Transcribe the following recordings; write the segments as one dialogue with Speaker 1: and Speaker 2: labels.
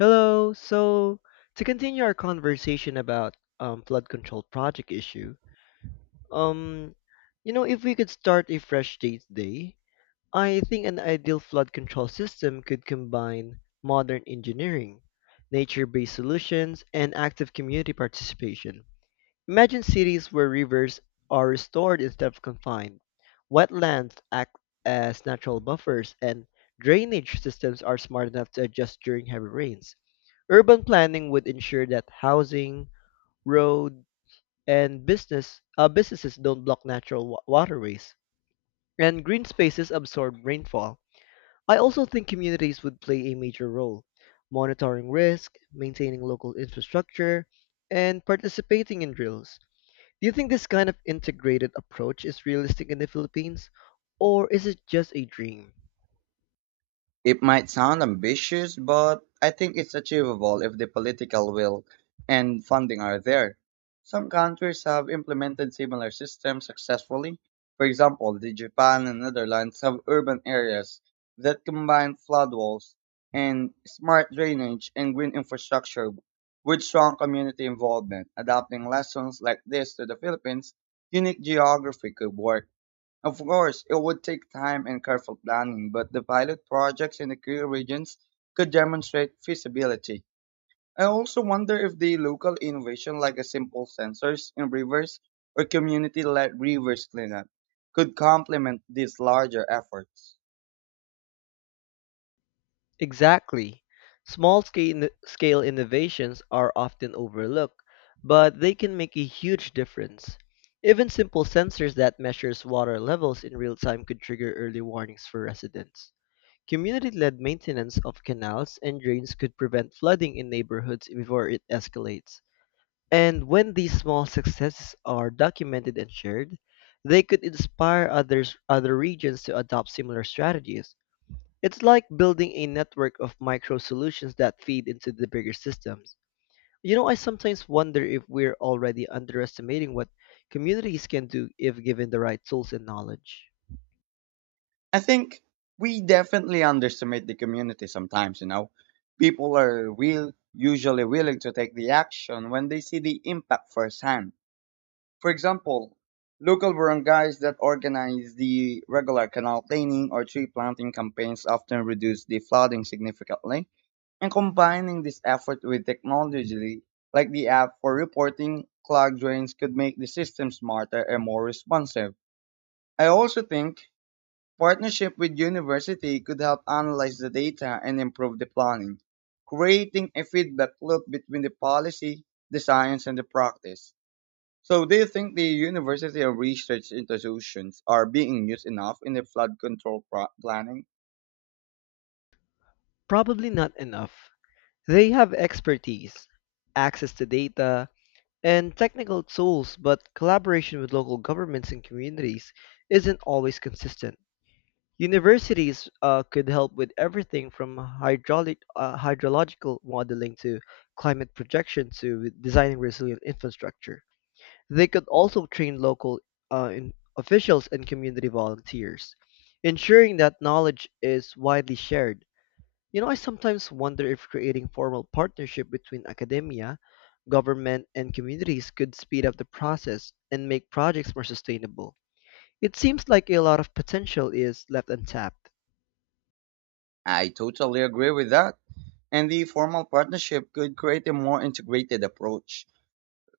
Speaker 1: Hello. So to continue our conversation about flood control project issue, um, if we could start a fresh date day, I think an ideal flood control system could combine modern engineering, nature-based solutions, and active community participation. Imagine cities where rivers are restored instead of confined, wetlands act as natural buffers, and drainage systems are smart enough to adjust during heavy rains. Urban planning would ensure that housing, road, and businesses don't block natural waterways, and green spaces absorb rainfall. I also think communities would play a major role, monitoring risk, maintaining local infrastructure, and participating in drills. Do you think this kind of integrated approach is realistic in the Philippines, or is it just a dream?
Speaker 2: It might sound ambitious, but I think it's achievable if the political will and funding are there. Some countries have implemented similar systems successfully. For example, the Japan and Netherlands have urban areas that combine flood walls and smart drainage and green infrastructure with strong community involvement. Adopting lessons like this to the Philippines' unique geography could work. Of course, it would take time and careful planning, but the pilot projects in the key regions could demonstrate feasibility. I also wonder if the local innovation, like a simple sensors in rivers or community led rivers cleanup, could complement these larger efforts.
Speaker 1: Exactly. Small scale innovations are often overlooked, but they can make a huge difference. Even simple sensors that measures water levels in real time could trigger early warnings for residents. Community-led maintenance of canals and drains could prevent flooding in neighborhoods before it escalates. And when these small successes are documented and shared, they could inspire other regions to adopt similar strategies. It's like building a network of micro solutions that feed into the bigger systems. You know, I sometimes wonder if we're already underestimating what communities can do if given the right tools and knowledge.
Speaker 2: I think we definitely underestimate the community sometimes. People are usually willing to take the action when they see the impact firsthand. For example, local barangays that organize the regular canal cleaning or tree planting campaigns often reduce the flooding significantly, and combining this effort with technology like the app for reporting clogged drains could make the system smarter and more responsive. I also think partnership with university could help analyze the data and improve the planning, creating a feedback loop between the policy, the science, and the practice. So, do you think the university or research institutions are being used enough in the flood control planning?
Speaker 1: Probably not enough. They have expertise, access to data, and technical tools, but collaboration with local governments and communities isn't always consistent. Universities could help with everything from hydrological modeling to climate projection to designing resilient infrastructure. They could also train local in officials and community volunteers, ensuring that knowledge is widely shared. You know, I sometimes wonder if creating formal partnership between academia, government, and communities could speed up the process and make projects more sustainable. It seems like a lot of potential is left untapped.
Speaker 2: I totally agree with that. And the formal partnership could create a more integrated approach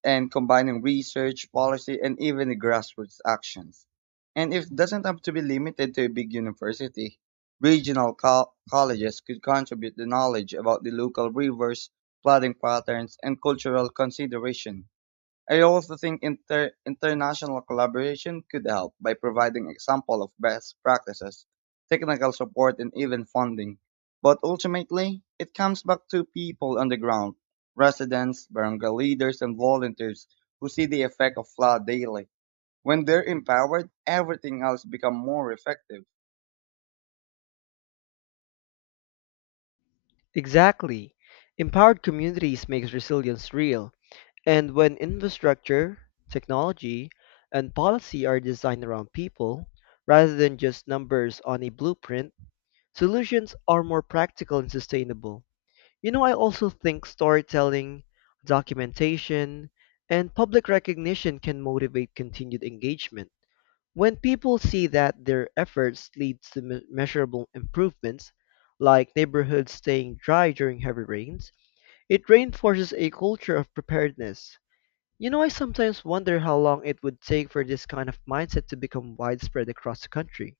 Speaker 2: and combining research, policy, and even the grassroots actions. And it doesn't have to be limited to a big university. Regional colleges could contribute the knowledge about the local rivers, flooding patterns, and cultural consideration. I also think international collaboration could help by providing example of best practices, technical support, and even funding. But ultimately, it comes back to people on the ground, residents, barangay leaders, and volunteers who see the effect of flood daily. When they're empowered, everything else becomes more effective.
Speaker 1: Exactly. Empowered communities makes resilience real. And when infrastructure, technology, and policy are designed around people, rather than just numbers on a blueprint, solutions are more practical and sustainable. You know, I also think storytelling, documentation, and public recognition can motivate continued engagement. When people see that their efforts lead to measurable improvements, like neighborhoods staying dry during heavy rains, it reinforces a culture of preparedness. You know, I sometimes wonder how long it would take for this kind of mindset to become widespread across the country.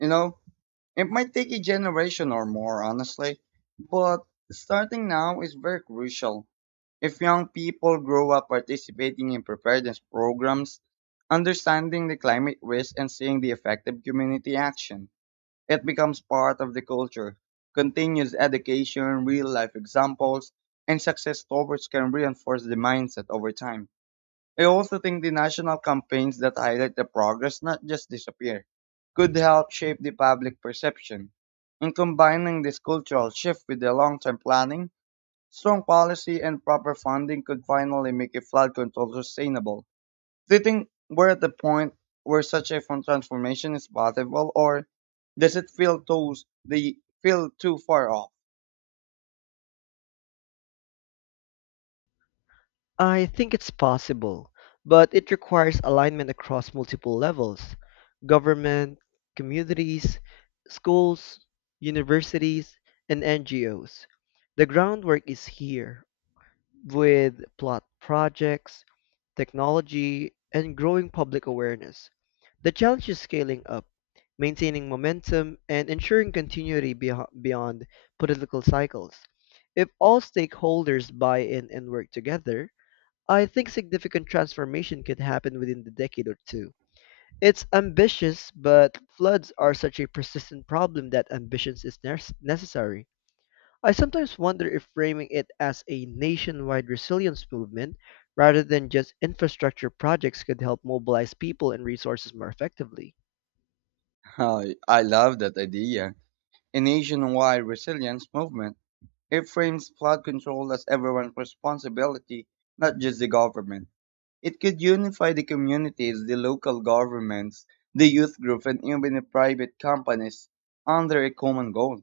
Speaker 2: You know, It might take a generation or more, honestly, but starting now is very crucial. If young people grow up participating in preparedness programs, understanding the climate risk and seeing the effective community action, it becomes part of the culture. Continuous education, real life examples, and success stories can reinforce the mindset over time. I also think the national campaigns that highlight the progress, not just disappear, could help shape the public perception. In combining this cultural shift with the long-term planning, strong policy and proper funding could finally make a flood control sustainable. Do you think we're at the point where such a transformation is possible, or does it the feel too far off?
Speaker 1: I think it's possible, but it requires alignment across multiple levels: government, communities, schools, universities, and NGOs. The groundwork is here, with plot projects, technology, and growing public awareness. The challenge is scaling up, maintaining momentum, and ensuring continuity beyond political cycles. If all stakeholders buy in and work together, I think significant transformation could happen within the decade or two. It's ambitious, but floods are such a persistent problem that ambition is necessary. I sometimes wonder if framing it as a nationwide resilience movement rather than just infrastructure projects could help mobilize people and resources more effectively.
Speaker 2: I love that idea. A nationwide resilience movement. It frames flood control as everyone's responsibility, not just the government. It could unify the communities, the local governments, the youth groups, and even the private companies under a common goal,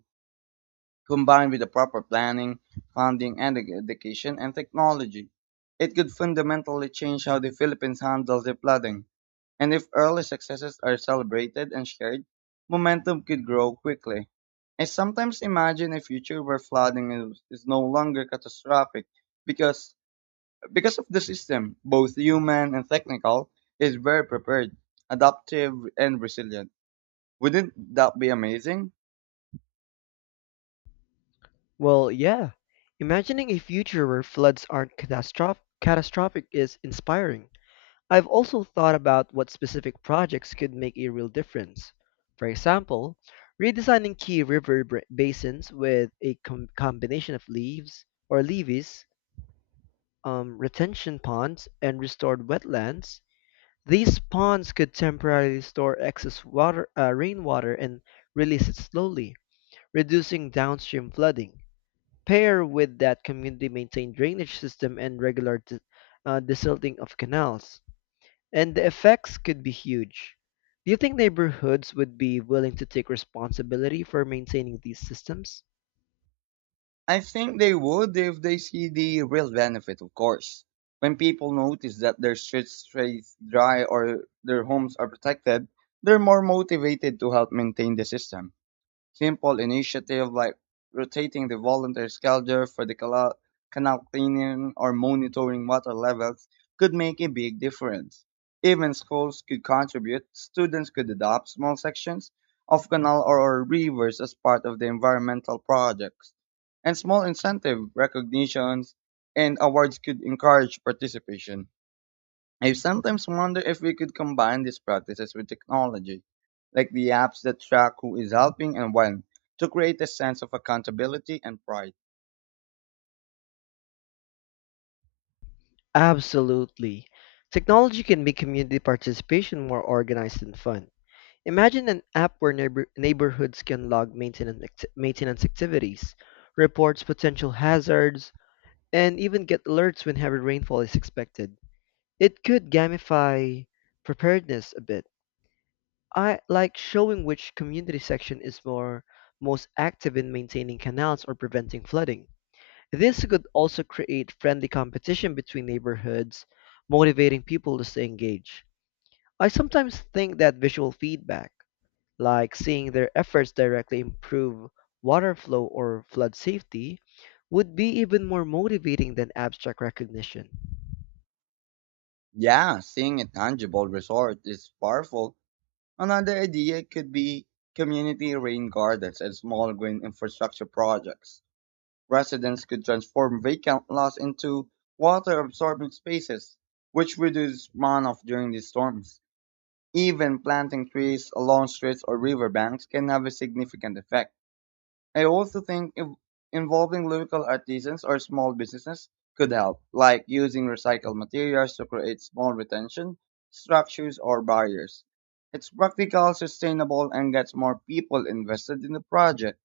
Speaker 2: combined with the proper planning, funding, and education and technology. It could fundamentally change how the Philippines handles the flooding. And if early successes are celebrated and shared, momentum could grow quickly. I sometimes imagine a future where flooding is no longer catastrophic because because of the system, both human and technical, is very prepared, adaptive and resilient. Wouldn't that be amazing?
Speaker 1: Well, yeah. Imagining a future where floods aren't catastrophic is inspiring. I've also thought about what specific projects could make a real difference. For example, redesigning key river basins with a combination of leaves or levees, retention ponds, and restored wetlands. These ponds could temporarily store excess rainwater and release it slowly, reducing downstream flooding. Pair with that community maintained drainage system and regular desilting of canals, and the effects could be huge. Do you think neighborhoods would be willing to take responsibility for maintaining these systems?
Speaker 2: I think they would if they see the real benefit, of course. When people notice that their streets stay dry or their homes are protected, they're more motivated to help maintain the system. Simple initiatives like rotating the volunteer schedule for the canal cleaning or monitoring water levels could make a big difference. Even schools could contribute, students could adopt small sections of canal or rivers as part of the environmental projects. And small incentive recognitions and awards could encourage participation. I sometimes wonder if we could combine these practices with technology, like the apps that track who is helping and when, to create a sense of accountability and pride.
Speaker 1: Absolutely. Technology can make community participation more organized and fun. Imagine an app where neighborhoods can log maintenance activities, reports potential hazards, and even get alerts when heavy rainfall is expected. It could gamify preparedness a bit. I like showing which community section is more most active in maintaining canals or preventing flooding. This could also create friendly competition between neighborhoods, motivating people to stay engaged. I sometimes think that visual feedback, like seeing their efforts directly improve water flow or flood safety, would be even more motivating than abstract recognition.
Speaker 2: Yeah, seeing a tangible result is powerful. Another idea could be community rain gardens and small green infrastructure projects. Residents could transform vacant lots into water absorbing spaces, which reduce runoff during these storms. Even planting trees along streets or riverbanks can have a significant effect. I also think if involving local artisans or small businesses could help, like using recycled materials to create small retention structures or barriers. It's practical, sustainable, and gets more people invested in the project.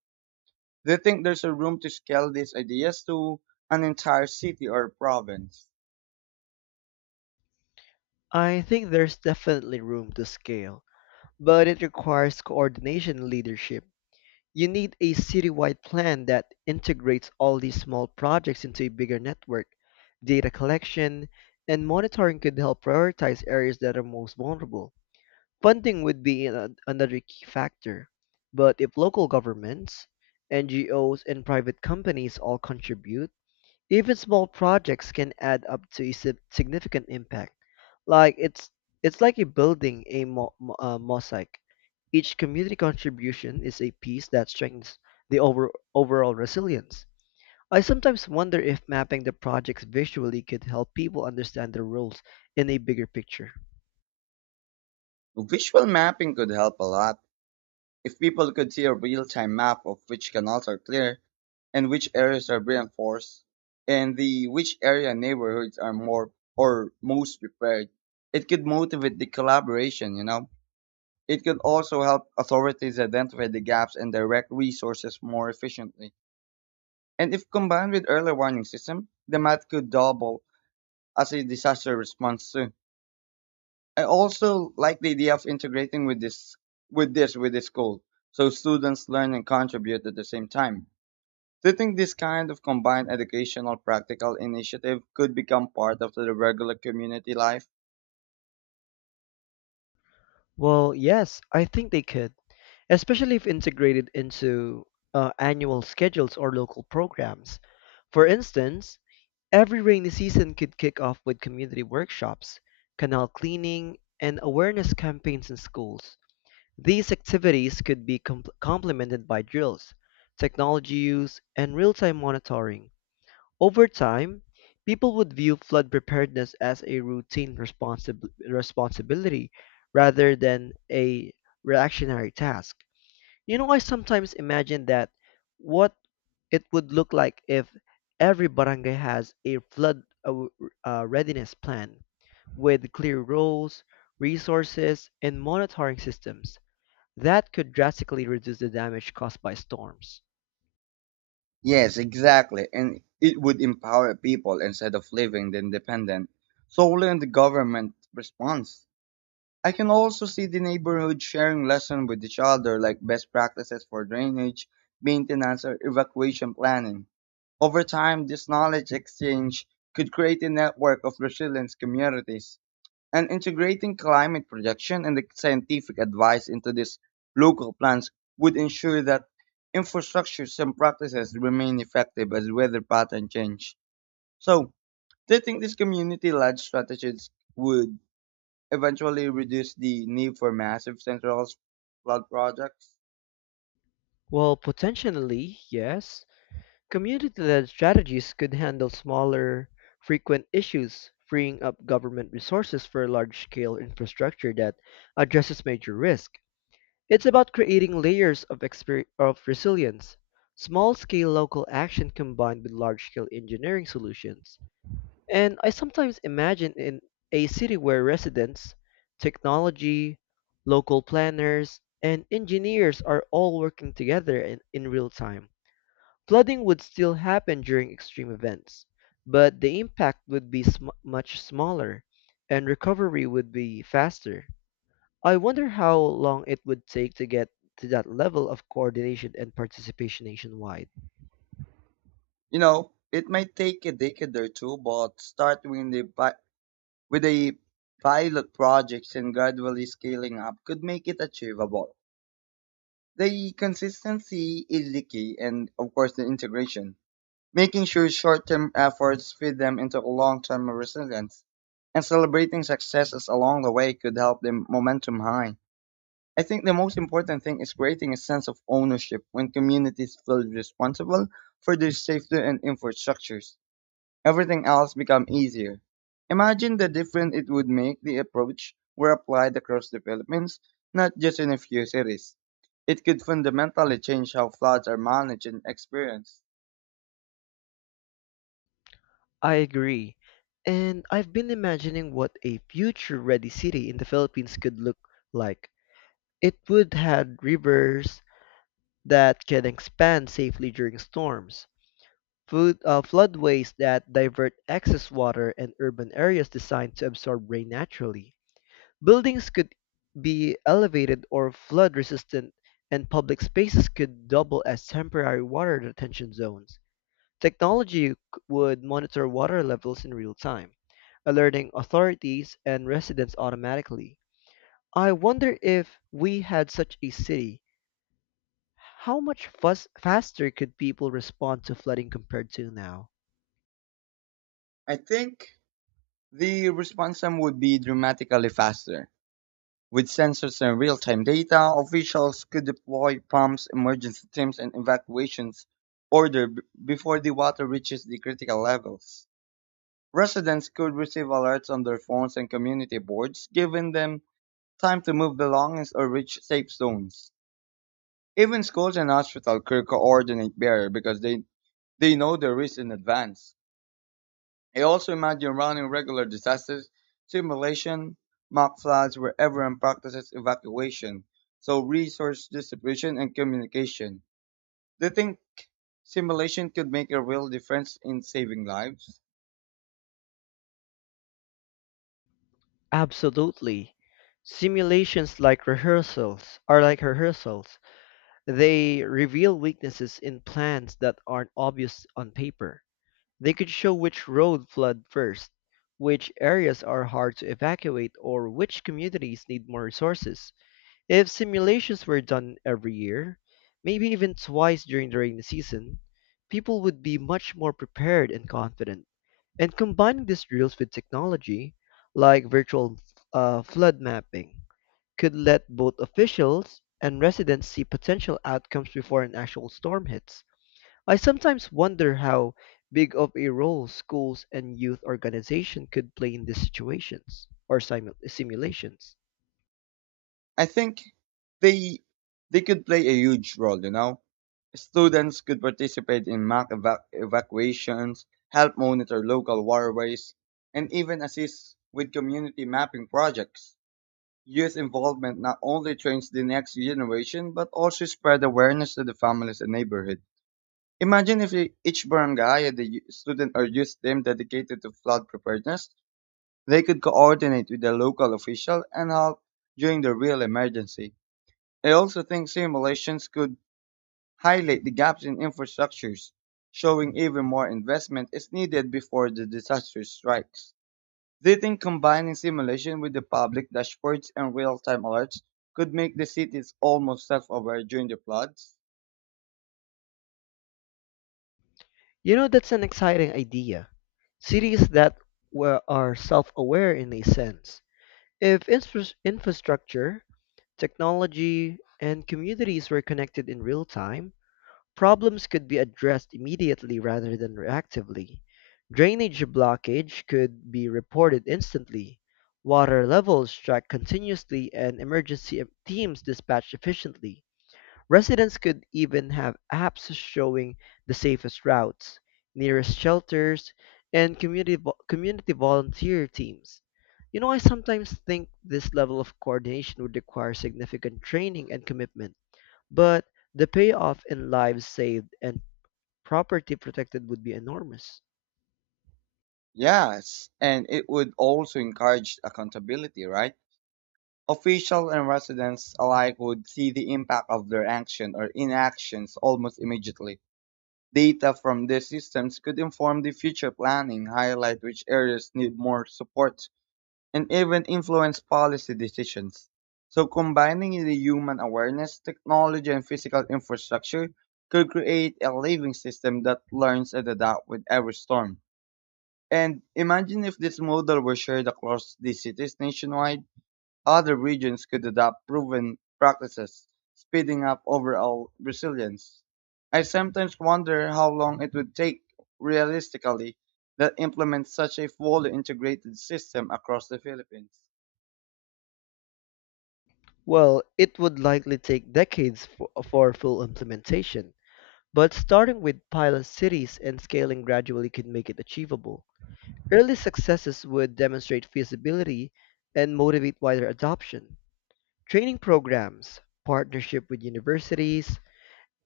Speaker 2: Do you think there's a room to scale these ideas to an entire city or province?
Speaker 1: I think there's definitely room to scale, but it requires coordination and leadership. You need a citywide plan that integrates all these small projects into a bigger network. Data collection and monitoring could help prioritize areas that are most vulnerable. Funding would be another key factor, but if local governments, NGOs, and private companies all contribute, even small projects can add up to a significant impact. Like it's it's like a building a mosaic. Each community contribution is a piece that strengthens the overall resilience. I sometimes wonder if mapping the projects visually could help people understand their roles in a bigger picture.
Speaker 2: Visual mapping could help a lot. If people could see a real time map of which canals are clear, and which areas are reinforced and the which area neighborhoods are more or most prepared. It could motivate the collaboration. It could also help authorities identify the gaps and direct resources more efficiently. And if combined with early warning system, the math could double as a disaster response too. I also like the idea of integrating with the school so students learn and contribute at the same time. Do you think this kind of combined educational practical initiative could become part of the regular community life?
Speaker 1: Well, yes, I think they could, especially if integrated into annual schedules or local programs. For instance, every rainy season could kick off with community workshops, canal cleaning, and awareness campaigns in schools. These activities could be complemented by drills, technology use, and real time monitoring. Over time, people would view flood preparedness as a routine responsibility rather than a reactionary task. You know, I sometimes imagine that what it would look like if every barangay has a flood readiness plan with clear roles, resources, and monitoring systems that could drastically reduce the damage caused by storms.
Speaker 2: Yes, exactly. And it would empower people instead of leaving the independent solely on the government response. I can also see the neighborhood sharing lessons with each other, like best practices for drainage, maintenance, or evacuation planning. Over time, this knowledge exchange could create a network of resilient communities. And integrating climate projection and the scientific advice into these local plans would ensure that infrastructures and practices remain effective as weather pattern change. So, do you think these community led strategies would eventually reduce the need for massive centralized flood projects?
Speaker 1: Well, potentially, yes. Community-led strategies could handle smaller, frequent issues, freeing up government resources for large-scale infrastructure that addresses major risk. It's about creating layers of resilience, small scale local action combined with large scale engineering solutions. And I sometimes imagine in a city where residents, technology, local planners, and engineers are all working together in real time. Flooding would still happen during extreme events, but the impact would be much smaller and recovery would be faster. I wonder how long it would take to get to that level of coordination and participation nationwide.
Speaker 2: It might take a decade or two, but starting with the with the pilot projects and gradually scaling up could make it achievable. The consistency is the key, and of course, the integration, making sure short term efforts feed them into long term resilience. And celebrating successes along the way could help the momentum high. I think the most important thing is creating a sense of ownership when communities feel responsible for their safety and infrastructures. Everything else become easier. Imagine the difference it would make the approach were applied across the Philippines, not just in a few cities. It could fundamentally change how floods are managed and experienced.
Speaker 1: I agree. And I've been imagining what a future ready city in the Philippines could look like. It would have rivers that can expand safely during storms, floodways that divert excess water, and urban areas designed to absorb rain naturally. Buildings could be elevated or flood resistant, and public spaces could double as temporary water retention zones. Technology would monitor water levels in real time, alerting authorities and residents automatically. I wonder if we had such a city, how much fuss faster could people respond to flooding compared to now?
Speaker 2: I think the response time would be dramatically faster. With sensors and real time data, officials could deploy pumps, emergency teams, and evacuations order before the water reaches the critical levels. Residents could receive alerts on their phones and community boards, giving them time to move belongings or reach safe zones. Even schools and hospitals could coordinate better because they know the risk in advance. I also imagine running regular disasters, simulation, mock floods where everyone practices evacuation, so resource distribution and communication. Do you think simulation could make a real difference in saving lives?
Speaker 1: Absolutely. Simulations like rehearsals are like rehearsals. They reveal weaknesses in plans that aren't obvious on paper. They could show which road flood first, which areas are hard to evacuate, or which communities need more resources. If simulations were done every year, maybe even twice during the rainy season, people would be much more prepared and confident. And combining these drills with technology, like virtual flood mapping, could let both officials and residents see potential outcomes before an actual storm hits. I sometimes wonder how big of a role schools and youth organization could play in these situations or simulations.
Speaker 2: I think they they could play a huge role. Students could participate in mock evacuations, help monitor local waterways, and even assist with community mapping projects. Youth involvement not only trains the next generation but also spread awareness to the families and neighborhood. Imagine if each barangay had a student or youth team dedicated to flood preparedness. They could coordinate with the local official and help during the real emergency. I also think simulations could highlight the gaps in infrastructures, showing even more investment is needed before the disaster strikes. Do you think combining simulation with the public dashboards and real-time alerts could make the cities almost self-aware during the floods?
Speaker 1: You know, that's an exciting idea. Cities that are self-aware in a sense. If infrastructure, technology, and communities were connected in real time, problems could be addressed immediately rather than reactively. Drainage blockage could be reported instantly, water levels tracked continuously, and emergency teams dispatched efficiently. Residents could even have apps showing the safest routes, nearest shelters, and community volunteer teams. You know, I sometimes think this level of coordination would require significant training and commitment, but the payoff in lives saved and property protected would be enormous.
Speaker 2: Yes, and it would also encourage accountability, right? Officials and residents alike would see the impact of their action or inactions almost immediately. Data from these systems could inform the future planning, highlight which areas need more support, and even influence policy decisions. So, combining the human awareness, technology, and physical infrastructure could create a living system that learns and adapts with every storm. And imagine if this model were shared across the cities nationwide, other regions could adopt proven practices, speeding up overall resilience. I sometimes wonder how long it would take realistically to implement such a fully integrated system across the Philippines.
Speaker 1: Well, it would likely take decades for full implementation, but starting with pilot cities and scaling gradually could make it achievable. Early successes would demonstrate feasibility and motivate wider adoption. Training programs, partnership with universities,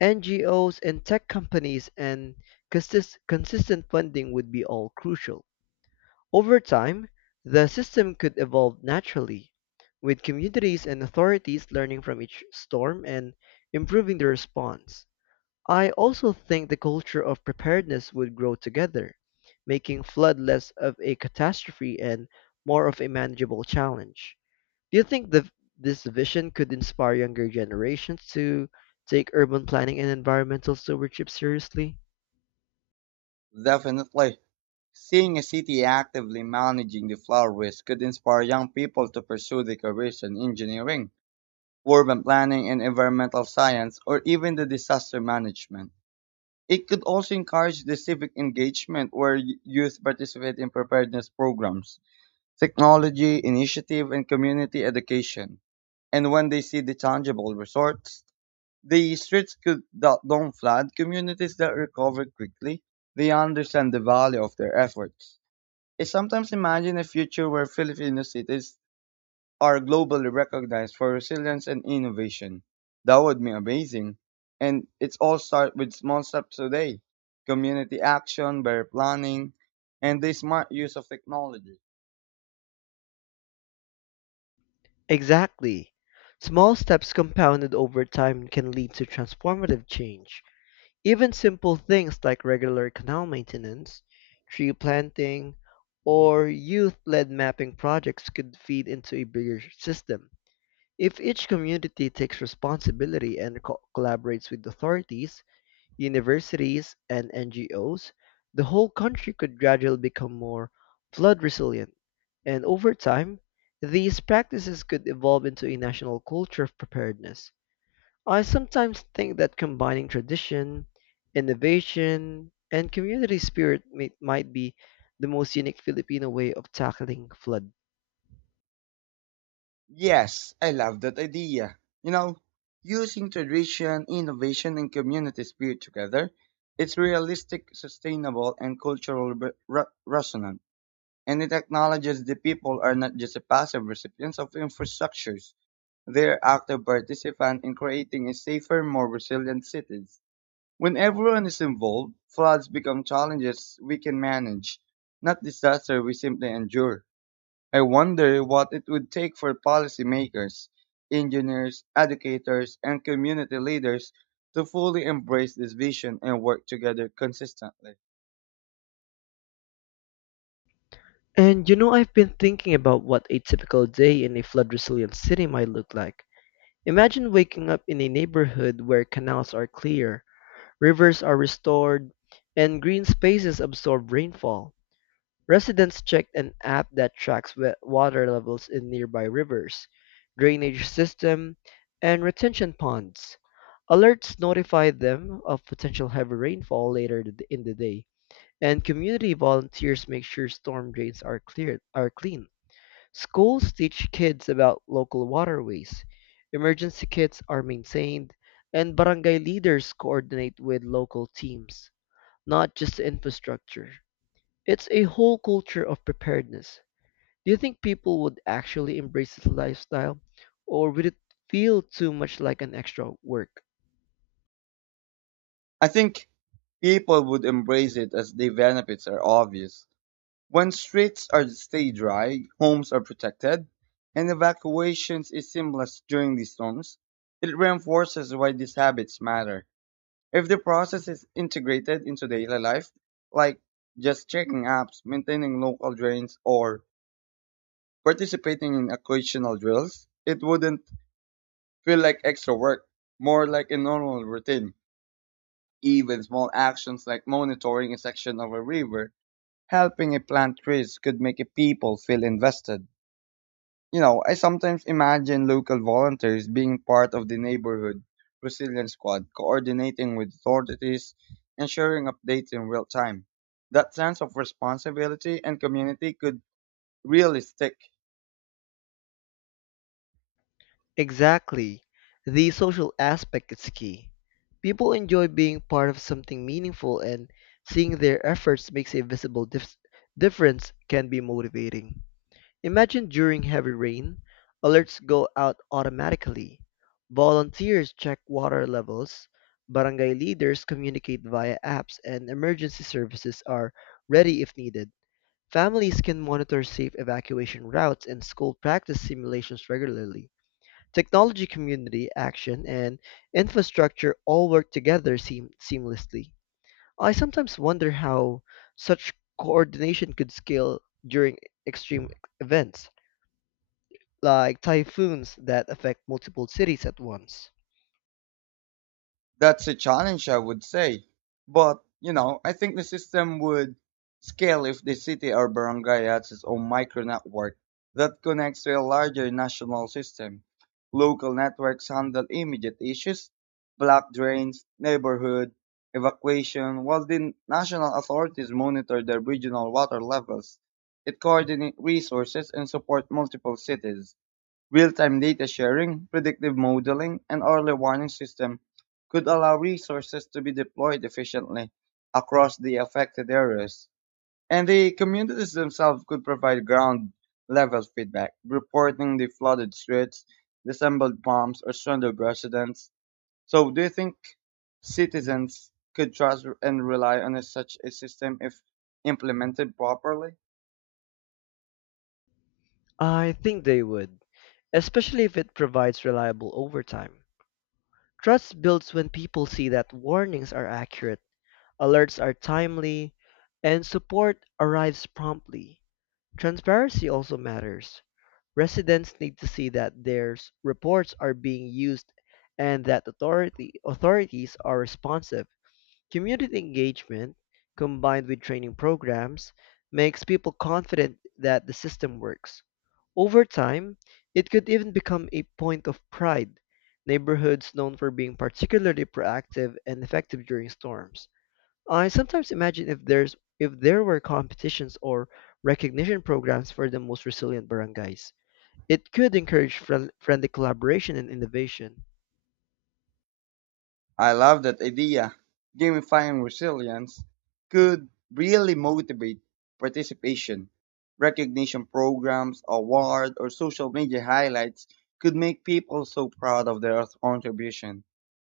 Speaker 1: NGOs, and tech companies, and consistent funding would be all crucial. Over time, the system could evolve naturally, with communities and authorities learning from each storm and improving their response. I also think the culture of preparedness would grow together, making flood less of a catastrophe and more of a manageable challenge. Do you think this vision could inspire younger generations to take urban planning and environmental stewardship seriously?
Speaker 2: Definitely. Seeing a city actively managing the flower waste could inspire young people to pursue the careers in engineering, urban planning, and environmental science, or even the disaster management. It could also encourage the civic engagement where youth participate in preparedness programs, technology, initiative, and community education. And when they see the tangible results, the streets could, that don't flood, communities that recover quickly, they understand the value of their efforts. I sometimes imagine a future where Filipino cities are globally recognized for resilience and innovation. That would be amazing. And it's all start with small steps today. Community action, better planning, and the smart use of technology.
Speaker 1: Exactly. Small steps compounded over time can lead to transformative change. Even simple things like regular canal maintenance, tree planting, or youth led mapping projects could feed into a bigger system. If each community takes responsibility and collaborates with authorities, universities, and NGOs, the whole country could gradually become more flood resilient. And over time, these practices could evolve into a national culture of preparedness. I sometimes think that combining tradition, innovation, and community spirit might be the most unique Filipino way of tackling flood.
Speaker 2: Yes, I love that idea. You know, using tradition, innovation, and community spirit together, it's realistic, sustainable, and cultural resonant. And it acknowledges the people are not just a passive recipients of infrastructures. They are active participants in creating a safer, more resilient cities. When everyone is involved, floods become challenges we can manage, not disaster we simply endure. I wonder what it would take for policymakers, engineers, educators, and community leaders to fully embrace this vision and work together consistently.
Speaker 1: And you know, I've been thinking about what a typical day in a flood resilient city might look like. Imagine waking up in a neighborhood where canals are clear, rivers are restored, and green spaces absorb rainfall. Residents check an app that tracks water levels in nearby rivers, drainage system, and retention ponds. Alerts notify them of potential heavy rainfall later in the day, and community volunteers make sure storm drains are clean. Schools teach kids about local waterways, emergency kits are maintained, and barangay leaders coordinate with local teams, not just infrastructure. It's a whole culture of preparedness. Do you think people would actually embrace this lifestyle, or would it feel too much like an extra work?
Speaker 2: I think people would embrace it as the benefits are obvious. When streets are stay dry, homes are protected, and evacuations is seamless during these storms, it reinforces why these habits matter. If the process is integrated into daily life, like just checking apps, maintaining local drains, or participating in occasional drills, it wouldn't feel like extra work, more like a normal routine. Even small actions like monitoring a section of a river, helping a plant trees could make a people feel invested. I sometimes imagine local volunteers being part of the neighborhood resilience squad, coordinating with authorities and sharing updates in real time. That sense of responsibility and community could really stick.
Speaker 1: Exactly. The social aspect is key. People enjoy being part of something meaningful, and seeing their efforts makes a visible difference can be motivating. Imagine during heavy rain, alerts go out automatically. Volunteers check water levels, barangay leaders communicate via apps, and emergency services are ready if needed. Families can monitor safe evacuation routes and school practice simulations regularly. Technology, community action, and infrastructure all work together seamlessly. I sometimes wonder how such coordination could scale during extreme events, like typhoons that affect multiple cities at once.
Speaker 2: That's a challenge, I would say. But I think the system would scale if the city or barangay has its own micro network that connects to a larger national system. Local networks handle immediate issues, block drains, neighborhood evacuation, while the national authorities monitor their regional water levels. It coordinates resources and support multiple cities. Real-time data sharing, predictive modeling, and early warning system could allow resources to be deployed efficiently across the affected areas. And the communities themselves could provide ground level feedback, reporting the flooded streets, disassembled farms, or stranded residents. So do you think citizens could trust and rely on such a system if implemented properly?
Speaker 1: I think they would, especially if it provides reliable overtime. Trust builds when people see that warnings are accurate, alerts are timely, and support arrives promptly. Transparency also matters. Residents need to see that their reports are being used and that authorities are responsive. Community engagement, combined with training programs, makes people confident that the system works. Over time, it could even become a point of pride, neighborhoods known for being particularly proactive and effective during storms. I sometimes imagine if there were competitions or recognition programs for the most resilient barangays. It could encourage friendly collaboration and innovation.
Speaker 2: I love that idea. Gamifying resilience could really motivate participation. Recognition programs, awards, or social media highlights could make people so proud of their contribution.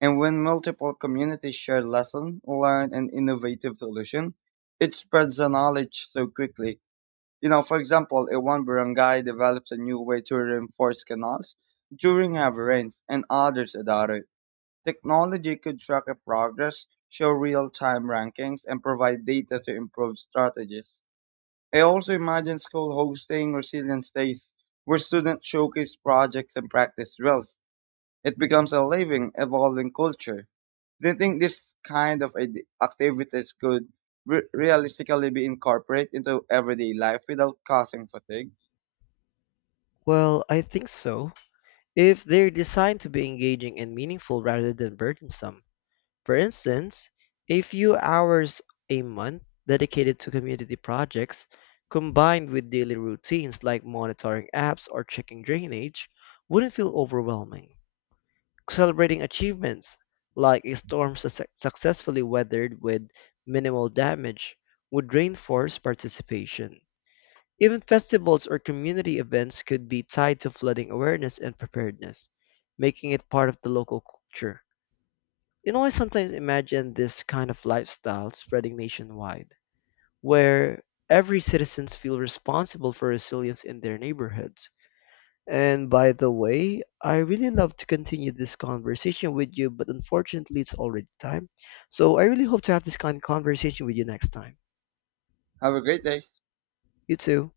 Speaker 2: And when multiple communities share lessons, learn, and innovative solution, it spreads the knowledge so quickly. For example, a one barangay develops a new way to reinforce canals during heavy rains, and others adopt it. Technology could track a progress, show real-time rankings, and provide data to improve strategies. I also imagine school hosting resilience days where students showcase projects and practice drills. It becomes a living, evolving culture. Do you think this kind of activities could realistically be incorporated into everyday life without causing fatigue?
Speaker 1: Well, I think so, if they're designed to be engaging and meaningful rather than burdensome. For instance, a few hours a month dedicated to community projects combined with daily routines like monitoring apps or checking drainage wouldn't feel overwhelming. Celebrating achievements, like a storm successfully weathered with minimal damage, would reinforce participation. Even festivals or community events could be tied to flooding awareness and preparedness, making it part of the local culture. You know, I sometimes imagine this kind of lifestyle spreading nationwide, where every citizens feel responsible for resilience in their neighborhoods. And by the way, I really love to continue this conversation with you, but unfortunately it's already time. So I really hope to have this kind of conversation with you next time.
Speaker 2: Have a great day.
Speaker 1: You too.